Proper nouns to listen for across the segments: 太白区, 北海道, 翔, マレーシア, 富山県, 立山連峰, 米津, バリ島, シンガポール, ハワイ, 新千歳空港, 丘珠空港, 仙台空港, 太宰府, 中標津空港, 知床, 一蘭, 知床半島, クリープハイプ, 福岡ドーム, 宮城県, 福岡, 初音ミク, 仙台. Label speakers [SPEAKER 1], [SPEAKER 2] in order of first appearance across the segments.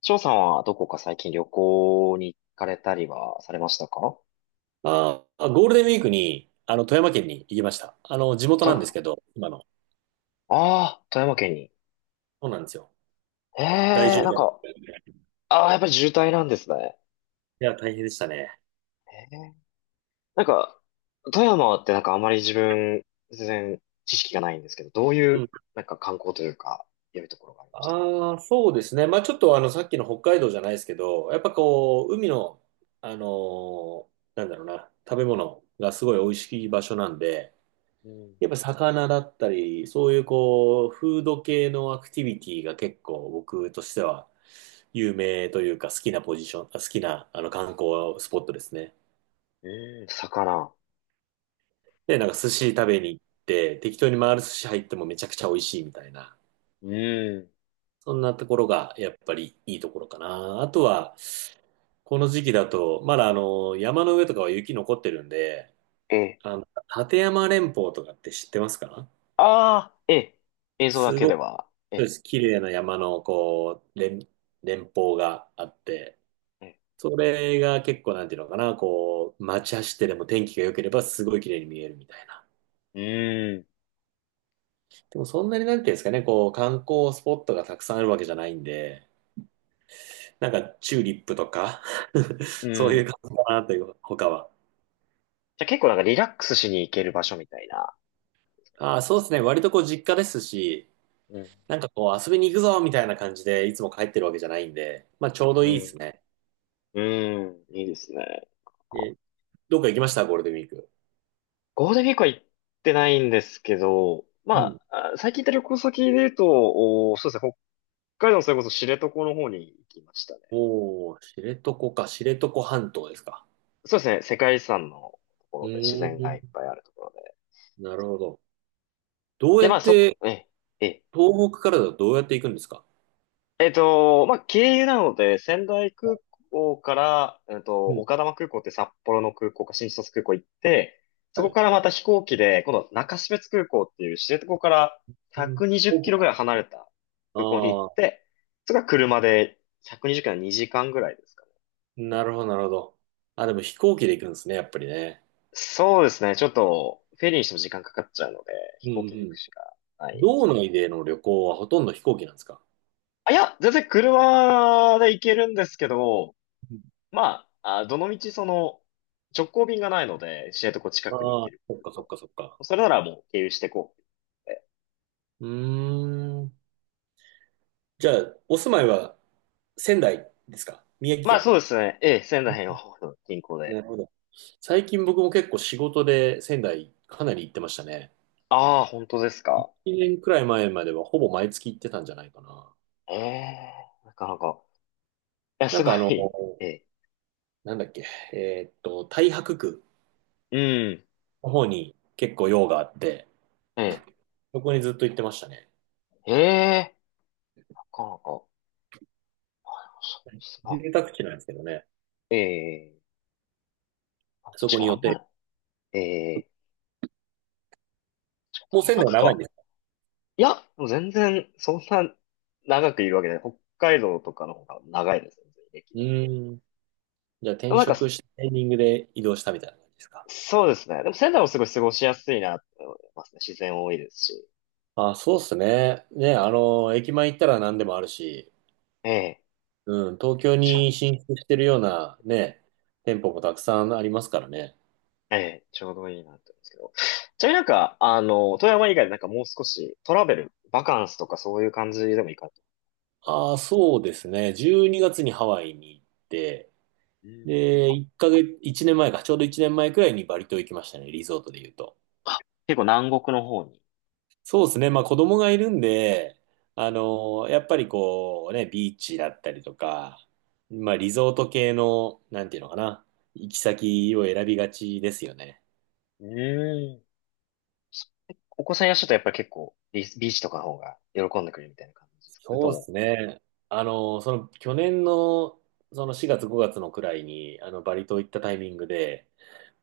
[SPEAKER 1] 翔さんはどこか最近旅行に行かれたりはされましたか？
[SPEAKER 2] ああ、ゴールデンウィークに、富山県に行きました。地元
[SPEAKER 1] と、
[SPEAKER 2] なんです
[SPEAKER 1] あ
[SPEAKER 2] けど、今の。
[SPEAKER 1] あー、富山県に。
[SPEAKER 2] そうなんですよ。
[SPEAKER 1] え
[SPEAKER 2] 大
[SPEAKER 1] え、
[SPEAKER 2] 渋
[SPEAKER 1] なん
[SPEAKER 2] 滞。
[SPEAKER 1] か、ああ、やっぱり渋滞なんですね。
[SPEAKER 2] いや、大変でしたね。
[SPEAKER 1] ええ、なんか、富山ってなんかあまり自分、全然知識がないんですけど、どうい
[SPEAKER 2] う
[SPEAKER 1] う、
[SPEAKER 2] ん。
[SPEAKER 1] なんか観光というか、良いところがありました？
[SPEAKER 2] ああ、そうですね。まあ、ちょっと、さっきの北海道じゃないですけど、やっぱこう、海の、あのーなんだろうな、食べ物がすごい美味しい場所なんで、
[SPEAKER 1] うん。
[SPEAKER 2] やっぱ魚だったり、そういうこう、フード系のアクティビティが結構僕としては有名というか好きなポジション、あ好きな観光スポットですね。
[SPEAKER 1] え、魚。
[SPEAKER 2] で、なんか寿司食べに行って、適当に回る寿司入ってもめちゃくちゃ美味しいみたいな。
[SPEAKER 1] うん。
[SPEAKER 2] そんなところがやっぱりいいところかな。あとは、この時期だと、まだ、山の上とかは雪残ってるんで、
[SPEAKER 1] ええ。
[SPEAKER 2] あの、立山連峰とかって知ってますか？
[SPEAKER 1] ああ、ええ。映像だ
[SPEAKER 2] す
[SPEAKER 1] けで
[SPEAKER 2] ごく
[SPEAKER 1] は。ええ。
[SPEAKER 2] 綺麗な山のこう、連峰があって、それが結構なんていうのかな、こう、街走ってでも天気が良ければすごい綺麗に見えるみたいな。
[SPEAKER 1] ええ、
[SPEAKER 2] でもそんなになんていうんですかね、こう、観光スポットがたくさんあるわけじゃないんで、なんかチューリップとか
[SPEAKER 1] うん。
[SPEAKER 2] そう
[SPEAKER 1] う
[SPEAKER 2] いう
[SPEAKER 1] ん。
[SPEAKER 2] 感じかなという、他は。
[SPEAKER 1] じゃあ結構なんかリラックスしに行ける場所みたいな。
[SPEAKER 2] ああ、そうですね。割とこう実家ですし、
[SPEAKER 1] うん、
[SPEAKER 2] なんかこう遊びに行くぞみたいな感じでいつも帰ってるわけじゃないんで、まあちょうどい
[SPEAKER 1] う
[SPEAKER 2] いです
[SPEAKER 1] ん。
[SPEAKER 2] ね。
[SPEAKER 1] うん。いいですね。ゴ
[SPEAKER 2] え、どっか行きましたゴールデンウィーク？
[SPEAKER 1] ールデンウィークは行ってないんですけど、
[SPEAKER 2] う
[SPEAKER 1] ま
[SPEAKER 2] ん。
[SPEAKER 1] あ、あ、最近行った旅行先で言うと、お、そうですね、北海道のそれこそ知床の方に行きましたね。
[SPEAKER 2] おー、知床か、知床半島ですか？
[SPEAKER 1] そうですね、世界遺産のとこ
[SPEAKER 2] う
[SPEAKER 1] ろで自
[SPEAKER 2] ー
[SPEAKER 1] 然がい
[SPEAKER 2] ん、
[SPEAKER 1] っぱいあるところで。
[SPEAKER 2] なるほど。どう
[SPEAKER 1] で、
[SPEAKER 2] や
[SPEAKER 1] まあ
[SPEAKER 2] っ
[SPEAKER 1] そ、
[SPEAKER 2] て、
[SPEAKER 1] え、え、
[SPEAKER 2] 東北からだとどうやって行くんですか？
[SPEAKER 1] えっと、まあ、経由なので、仙台
[SPEAKER 2] は
[SPEAKER 1] 空
[SPEAKER 2] い。
[SPEAKER 1] 港から、
[SPEAKER 2] うん。
[SPEAKER 1] 丘珠空港って札幌の空港か新千歳空港行って、そ
[SPEAKER 2] は
[SPEAKER 1] こ
[SPEAKER 2] い。
[SPEAKER 1] からまた飛行機で、今度中標津空港っていう知床から
[SPEAKER 2] うん、
[SPEAKER 1] 120
[SPEAKER 2] 飛
[SPEAKER 1] キ
[SPEAKER 2] 行
[SPEAKER 1] ロぐ
[SPEAKER 2] 機。
[SPEAKER 1] らい離れた空港に行っ
[SPEAKER 2] あ
[SPEAKER 1] て、それから車で120キロは2時間ぐらいですかね。
[SPEAKER 2] あ、なるほど、なるほど。あ、でも飛行機で行くんですね、やっぱりね。
[SPEAKER 1] そうですね。ちょっと、フェリーにしても時間かかっちゃうので、
[SPEAKER 2] う
[SPEAKER 1] 飛
[SPEAKER 2] ん、う
[SPEAKER 1] 行機で行く
[SPEAKER 2] ん。
[SPEAKER 1] しかないで
[SPEAKER 2] 道
[SPEAKER 1] す。
[SPEAKER 2] 内での旅行はほとんど飛行機なんですか？
[SPEAKER 1] あ、いや、全然車で行けるんですけど、
[SPEAKER 2] うん。
[SPEAKER 1] まあ、あ、どの道その、直行便がないので、知床近くに行
[SPEAKER 2] ああ
[SPEAKER 1] け
[SPEAKER 2] ー、
[SPEAKER 1] る
[SPEAKER 2] そっ
[SPEAKER 1] 空
[SPEAKER 2] かそっ
[SPEAKER 1] 港。
[SPEAKER 2] かそっか。
[SPEAKER 1] それならもう経由してこう。え、
[SPEAKER 2] うーん。じゃあ、お住まいは仙台ですか、宮城
[SPEAKER 1] まあ、
[SPEAKER 2] 県？
[SPEAKER 1] そうですね。ええ、仙台の方の近郊で。
[SPEAKER 2] なるほど。最近僕も結構仕事で仙台かなり行ってましたね。
[SPEAKER 1] ああ、本当です
[SPEAKER 2] 1
[SPEAKER 1] か。
[SPEAKER 2] 年くらい前まではほぼ毎月行ってたんじゃないかな。
[SPEAKER 1] ええ、なかなか。いや、
[SPEAKER 2] な
[SPEAKER 1] す
[SPEAKER 2] ん
[SPEAKER 1] ご
[SPEAKER 2] かあの、
[SPEAKER 1] い。ええ、
[SPEAKER 2] なんだっけ、えーっと、太白区
[SPEAKER 1] うん。
[SPEAKER 2] の方に結構用があって、
[SPEAKER 1] え
[SPEAKER 2] そこにずっと行ってましたね。
[SPEAKER 1] え、ええ、なかなか。そうですな。
[SPEAKER 2] 住宅地なんですけどね。
[SPEAKER 1] ええ、あ、
[SPEAKER 2] そ
[SPEAKER 1] 確
[SPEAKER 2] こ
[SPEAKER 1] か
[SPEAKER 2] に
[SPEAKER 1] にあ
[SPEAKER 2] 予
[SPEAKER 1] んま
[SPEAKER 2] 定。
[SPEAKER 1] り、ええ、
[SPEAKER 2] もう
[SPEAKER 1] 大
[SPEAKER 2] 仙台
[SPEAKER 1] 学
[SPEAKER 2] 長いん
[SPEAKER 1] か。
[SPEAKER 2] ですか？
[SPEAKER 1] いや、もう全然、そんな長くいるわけで、北海道とかの方が長いです、全然歴
[SPEAKER 2] う
[SPEAKER 1] は。
[SPEAKER 2] ーん。じゃあ
[SPEAKER 1] でも
[SPEAKER 2] 転
[SPEAKER 1] なんか、
[SPEAKER 2] 職したタイミングで移動したみたいな感じですか。
[SPEAKER 1] そうですね。でも仙台もすごい過ごしやすいなって思いますね。自然多いですし。
[SPEAKER 2] あ、そうっすね。ね、あの、駅前行ったら何でもあるし、
[SPEAKER 1] ええ、
[SPEAKER 2] うん、東京
[SPEAKER 1] ちょ、
[SPEAKER 2] に進出してるようなね、店舗もたくさんありますからね。
[SPEAKER 1] ええ、ちょうどいいなって思うんですけど。ちなみになんか、あの、富山以外でなんかもう少しトラベル、バカンスとかそういう感じでもいいかと思っ
[SPEAKER 2] ああ、そうですね。12月にがつにハワイに行って、
[SPEAKER 1] たんで。うん、
[SPEAKER 2] で、1ヶ月、1年前か、ちょうど1年前くらいにバリ島行きましたね、リゾートで言うと。
[SPEAKER 1] 結構南国の方に。
[SPEAKER 2] そうですね。まあ子供がいるんで、あのやっぱりこうね、ビーチだったりとか、まあリゾート系の、なんていうのかな、行き先を選びがちですよね。
[SPEAKER 1] うん。お子さんいらっしゃるとやっぱり結構ビー、ビーチとかの方が喜んでくれるみたいな感じですか、それと
[SPEAKER 2] そうで
[SPEAKER 1] も？
[SPEAKER 2] すね。去年のその4月5月のくらいに、あのバリ島行ったタイミングで、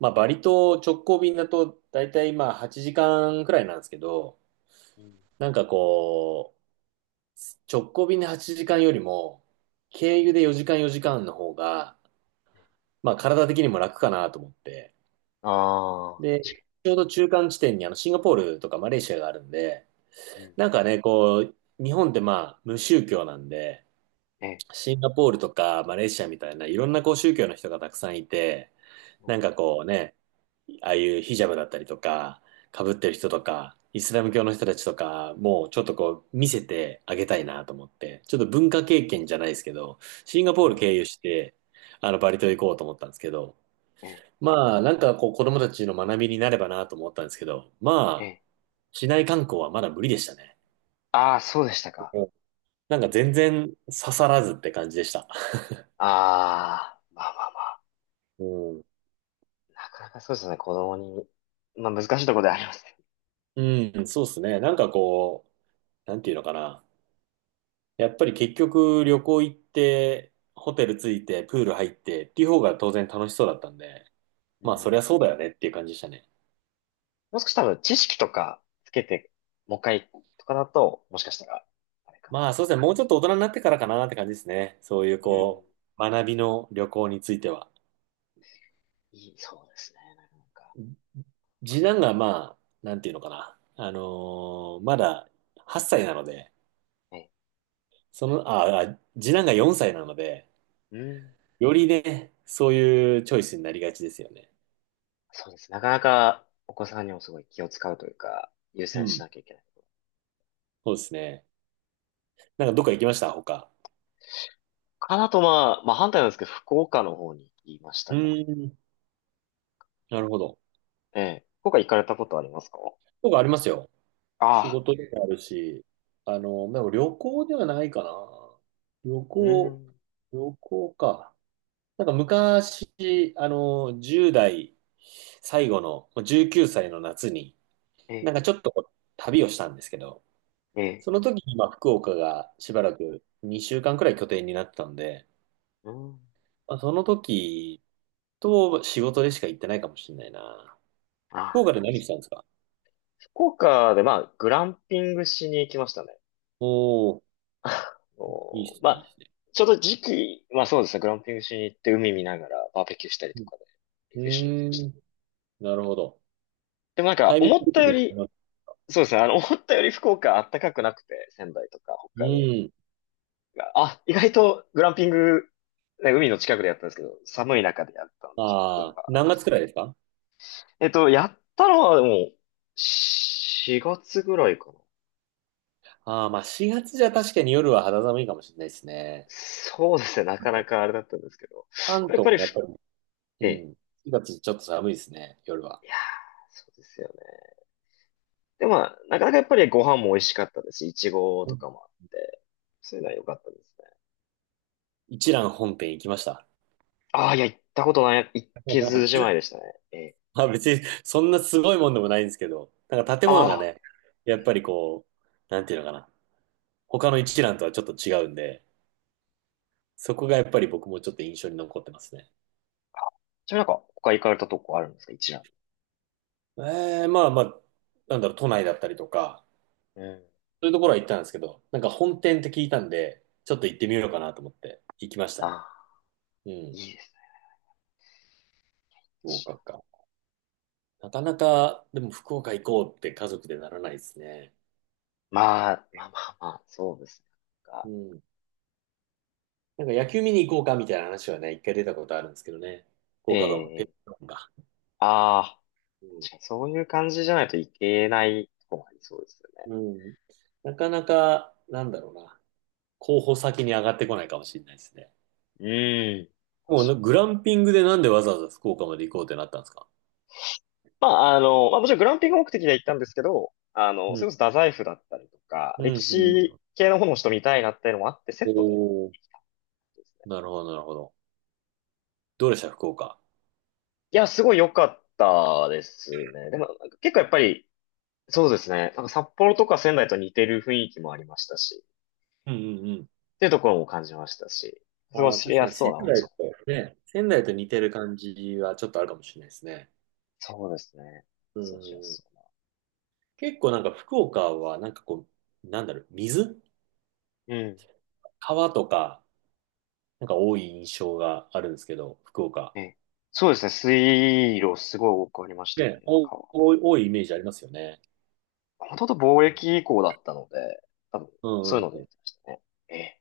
[SPEAKER 2] まあバリ島直行便だと大体まあ8時間くらいなんですけど、
[SPEAKER 1] うん、
[SPEAKER 2] なんかこう、直行便で8時間よりも、経由で4時間の方が、まあ体的にも楽かなと思って、
[SPEAKER 1] ああ、
[SPEAKER 2] ちょうど中間地点にあのシンガポールとかマレーシアがあるんで、
[SPEAKER 1] うん、
[SPEAKER 2] なんかね、こう、日本ってまあ無宗教なんで、
[SPEAKER 1] ええ、
[SPEAKER 2] シンガポールとかマレーシアみたいないろんなこう宗教の人がたくさんいて、
[SPEAKER 1] う
[SPEAKER 2] な
[SPEAKER 1] ん、
[SPEAKER 2] んかこうね、ああいうヒジャブだったりとか、被ってる人とか、イスラム教の人たちとか、もうちょっとこう見せてあげたいなと思って、ちょっと文化経験じゃないですけど、シンガ
[SPEAKER 1] う
[SPEAKER 2] ポール経
[SPEAKER 1] ん、
[SPEAKER 2] 由して、あのバリ島行こうと思ったんですけど、
[SPEAKER 1] ええ、
[SPEAKER 2] まあ、なんかこう子供たちの学びになればなと思ったんですけど、
[SPEAKER 1] え
[SPEAKER 2] まあ、
[SPEAKER 1] え。
[SPEAKER 2] 市内観光はまだ無理でしたね。
[SPEAKER 1] ああ、そうでしたか。
[SPEAKER 2] うん。なんか全然刺さらずって感じでした。
[SPEAKER 1] ああ、まあまあまあ、
[SPEAKER 2] うん、
[SPEAKER 1] なかなかそうですね、子供に。まあ難しいところではありますね。
[SPEAKER 2] うん、そうですね。なんかこう、なんていうのかな。やっぱり結局旅行行って、ホテル着いて、プール入ってっていう方が当然楽しそうだったんで、
[SPEAKER 1] う
[SPEAKER 2] まあそりゃ
[SPEAKER 1] ん。
[SPEAKER 2] そうだよねっていう感じでしたね。
[SPEAKER 1] もう少し多分知識とかつけて、もう一回とかだと、もしかしたら、あれかな。
[SPEAKER 2] まあそうですね。もうちょっと大人になってからかなって感じですね。そういう
[SPEAKER 1] うん。
[SPEAKER 2] こう、学びの旅行については。
[SPEAKER 1] いい、そうですね、なかなか。
[SPEAKER 2] 次男がまあ、なんていうのかな。あのーまだ8歳なので、
[SPEAKER 1] ね。
[SPEAKER 2] その、ああ、次男が4歳なので、
[SPEAKER 1] うん。
[SPEAKER 2] よりね、そういうチョイスになりがちですよね。
[SPEAKER 1] そうです。なかなかお子さんにもすごい気を使うというか、優
[SPEAKER 2] う
[SPEAKER 1] 先し
[SPEAKER 2] ん。
[SPEAKER 1] なきゃいけない。
[SPEAKER 2] そうですね。なんかどっか行きました他。
[SPEAKER 1] かなと、まあ、まあ反対なんですけど、福岡の方に行きまし
[SPEAKER 2] う
[SPEAKER 1] たか
[SPEAKER 2] ーん。なるほど。
[SPEAKER 1] ら。ええ。福岡行かれたことありますか？
[SPEAKER 2] 僕ありますよ。
[SPEAKER 1] あ
[SPEAKER 2] 仕
[SPEAKER 1] あ。
[SPEAKER 2] 事でもあるし、あの、でも旅行ではないかな。旅
[SPEAKER 1] う
[SPEAKER 2] 行、
[SPEAKER 1] ん。
[SPEAKER 2] 旅行か。なんか昔、あの、10代最後の、19歳の夏に、
[SPEAKER 1] え
[SPEAKER 2] なん
[SPEAKER 1] え、
[SPEAKER 2] かちょっとこう旅をしたんですけど、
[SPEAKER 1] ええ。
[SPEAKER 2] その時にまあ福岡がしばらく2週間くらい拠点になってたんで、
[SPEAKER 1] うん。
[SPEAKER 2] まあ、その時と仕事でしか行ってないかもしれないな。福
[SPEAKER 1] あ
[SPEAKER 2] 岡
[SPEAKER 1] あ。
[SPEAKER 2] で何したんですか？
[SPEAKER 1] 福岡で、まあ、グランピングしに行きましたね。
[SPEAKER 2] おおー、
[SPEAKER 1] あ
[SPEAKER 2] いいっ
[SPEAKER 1] の
[SPEAKER 2] す
[SPEAKER 1] ま
[SPEAKER 2] ね、いいっ
[SPEAKER 1] あ、
[SPEAKER 2] すね。
[SPEAKER 1] ちょうど時期、まあそうですね、グランピングしに行って海見ながらバーベキューしたり
[SPEAKER 2] う
[SPEAKER 1] と
[SPEAKER 2] ん、
[SPEAKER 1] かで、リ
[SPEAKER 2] う
[SPEAKER 1] フレッシュに行きました。
[SPEAKER 2] ーん。なるほど。
[SPEAKER 1] でもなんか、
[SPEAKER 2] タイミン
[SPEAKER 1] 思っ
[SPEAKER 2] グ
[SPEAKER 1] た
[SPEAKER 2] 的
[SPEAKER 1] よ
[SPEAKER 2] に
[SPEAKER 1] り、
[SPEAKER 2] は、
[SPEAKER 1] そうですね、あの、思ったより福岡あったかくなくて、仙台とか
[SPEAKER 2] う
[SPEAKER 1] 北海道
[SPEAKER 2] ん。
[SPEAKER 1] が、あ、意外とグランピング、ね、海の近くでやったんですけど、寒い中でやったので、ちょっとそれ
[SPEAKER 2] ああ、
[SPEAKER 1] はあれ
[SPEAKER 2] 何
[SPEAKER 1] で
[SPEAKER 2] 月
[SPEAKER 1] す
[SPEAKER 2] く
[SPEAKER 1] ね。
[SPEAKER 2] らいですか？
[SPEAKER 1] やったのはでも、4月ぐらいかな。
[SPEAKER 2] ああ、まあ4月じゃ確かに夜は肌寒いかもしれないですね。
[SPEAKER 1] そうですね、なかなかあれだったんですけど、
[SPEAKER 2] 関
[SPEAKER 1] やっ
[SPEAKER 2] 東
[SPEAKER 1] ぱり、
[SPEAKER 2] もやっぱり、
[SPEAKER 1] え
[SPEAKER 2] う
[SPEAKER 1] え。
[SPEAKER 2] ん、4月ちょっと寒いですね、夜は。
[SPEAKER 1] いやー、そうですよね。でもまあ、なかなかやっぱりご飯も美味しかったですし、いちご
[SPEAKER 2] う
[SPEAKER 1] と
[SPEAKER 2] ん。
[SPEAKER 1] かもあって、そういうのは良かったですね。
[SPEAKER 2] 一蘭本店行きました。
[SPEAKER 1] ああ、いや、行ったことない、行けずじ まいでしたね。ええ。
[SPEAKER 2] まあ別にそんなすごいもんでもないんですけど、なんか建物が
[SPEAKER 1] あ
[SPEAKER 2] ね、やっ
[SPEAKER 1] あ、え
[SPEAKER 2] ぱり
[SPEAKER 1] え、
[SPEAKER 2] こう、なんていうのかな、他の一覧とはちょっと違うんで、そこがやっぱり僕もちょっと印象に残ってますね。
[SPEAKER 1] ちなみになんか、他行かれたとこあるんですか、一覧。
[SPEAKER 2] えー、まあまあ、なんだろう、都内だったりとか、
[SPEAKER 1] うん。
[SPEAKER 2] そういうところは行ったんですけど、なんか本店って聞いたんで、ちょっと行ってみようかなと思って行きました
[SPEAKER 1] あ
[SPEAKER 2] ね。
[SPEAKER 1] あ、
[SPEAKER 2] うん、
[SPEAKER 1] いいですね。
[SPEAKER 2] 福
[SPEAKER 1] 一覧、
[SPEAKER 2] 岡か。なかなか、でも福岡行こうって家族でならないですね。
[SPEAKER 1] まあ、まあまあまあ、そうですね。なん
[SPEAKER 2] う
[SPEAKER 1] か、
[SPEAKER 2] ん。なんか野球見に行こうかみたいな話はね、一回出たことあるんですけどね。福
[SPEAKER 1] え
[SPEAKER 2] 岡ドーム、ペッ
[SPEAKER 1] え、
[SPEAKER 2] トドームか。
[SPEAKER 1] ああ、
[SPEAKER 2] うん。
[SPEAKER 1] 確かにそういう感じじゃないといけないとこもありそうですよ
[SPEAKER 2] うん。なかなか、なんだろうな。候補先に上がってこないかもしれないですね。
[SPEAKER 1] ね。うん。確
[SPEAKER 2] もう
[SPEAKER 1] か
[SPEAKER 2] な
[SPEAKER 1] に、
[SPEAKER 2] グランピングでなんでわざわざ福岡まで行こうってなったんですか？
[SPEAKER 1] まあ、あの、まあ、もちろんグランピング目的で行ったんですけど、あの、
[SPEAKER 2] う
[SPEAKER 1] そ
[SPEAKER 2] ん。
[SPEAKER 1] れこそ太宰府だったりとか、
[SPEAKER 2] うん、
[SPEAKER 1] 歴
[SPEAKER 2] うんう
[SPEAKER 1] 史
[SPEAKER 2] ん。
[SPEAKER 1] 系の方の人見たいなっていうのもあって、セ
[SPEAKER 2] お
[SPEAKER 1] ットで
[SPEAKER 2] お、
[SPEAKER 1] 行きたんですね。
[SPEAKER 2] なるほど、なるほど。どうでした福岡？
[SPEAKER 1] いや、すごい良かったですね。でも、なんか結構やっぱり、そうですね。なんか札幌とか仙台と似てる雰囲気もありましたし、
[SPEAKER 2] うんうんうん。
[SPEAKER 1] っていうところも感じましたし、過ご
[SPEAKER 2] ああ、
[SPEAKER 1] し
[SPEAKER 2] 確か
[SPEAKER 1] や
[SPEAKER 2] に
[SPEAKER 1] すそう
[SPEAKER 2] 仙
[SPEAKER 1] な
[SPEAKER 2] 台
[SPEAKER 1] 街なん
[SPEAKER 2] と、ね、仙
[SPEAKER 1] で。
[SPEAKER 2] 台
[SPEAKER 1] え、
[SPEAKER 2] と似てる感じはちょっとあるかもしれないですね。
[SPEAKER 1] そうですね。
[SPEAKER 2] う
[SPEAKER 1] 過ごしや
[SPEAKER 2] ん。
[SPEAKER 1] すそ
[SPEAKER 2] 結構なんか福岡はなんかこう、なんだろう、水
[SPEAKER 1] うな。うん。
[SPEAKER 2] 川とか、なんか多い印象があるんですけど、福岡。
[SPEAKER 1] え、そうですね。水路すごい多くありました
[SPEAKER 2] ね、
[SPEAKER 1] ね。
[SPEAKER 2] お
[SPEAKER 1] 川
[SPEAKER 2] 多い、お多いイメージありますよね。
[SPEAKER 1] ほとんど貿
[SPEAKER 2] うん、
[SPEAKER 1] 易以降だったので、多分、
[SPEAKER 2] う
[SPEAKER 1] そういう
[SPEAKER 2] ん、
[SPEAKER 1] のでや
[SPEAKER 2] う
[SPEAKER 1] っ
[SPEAKER 2] ん。
[SPEAKER 1] てましたね。ええ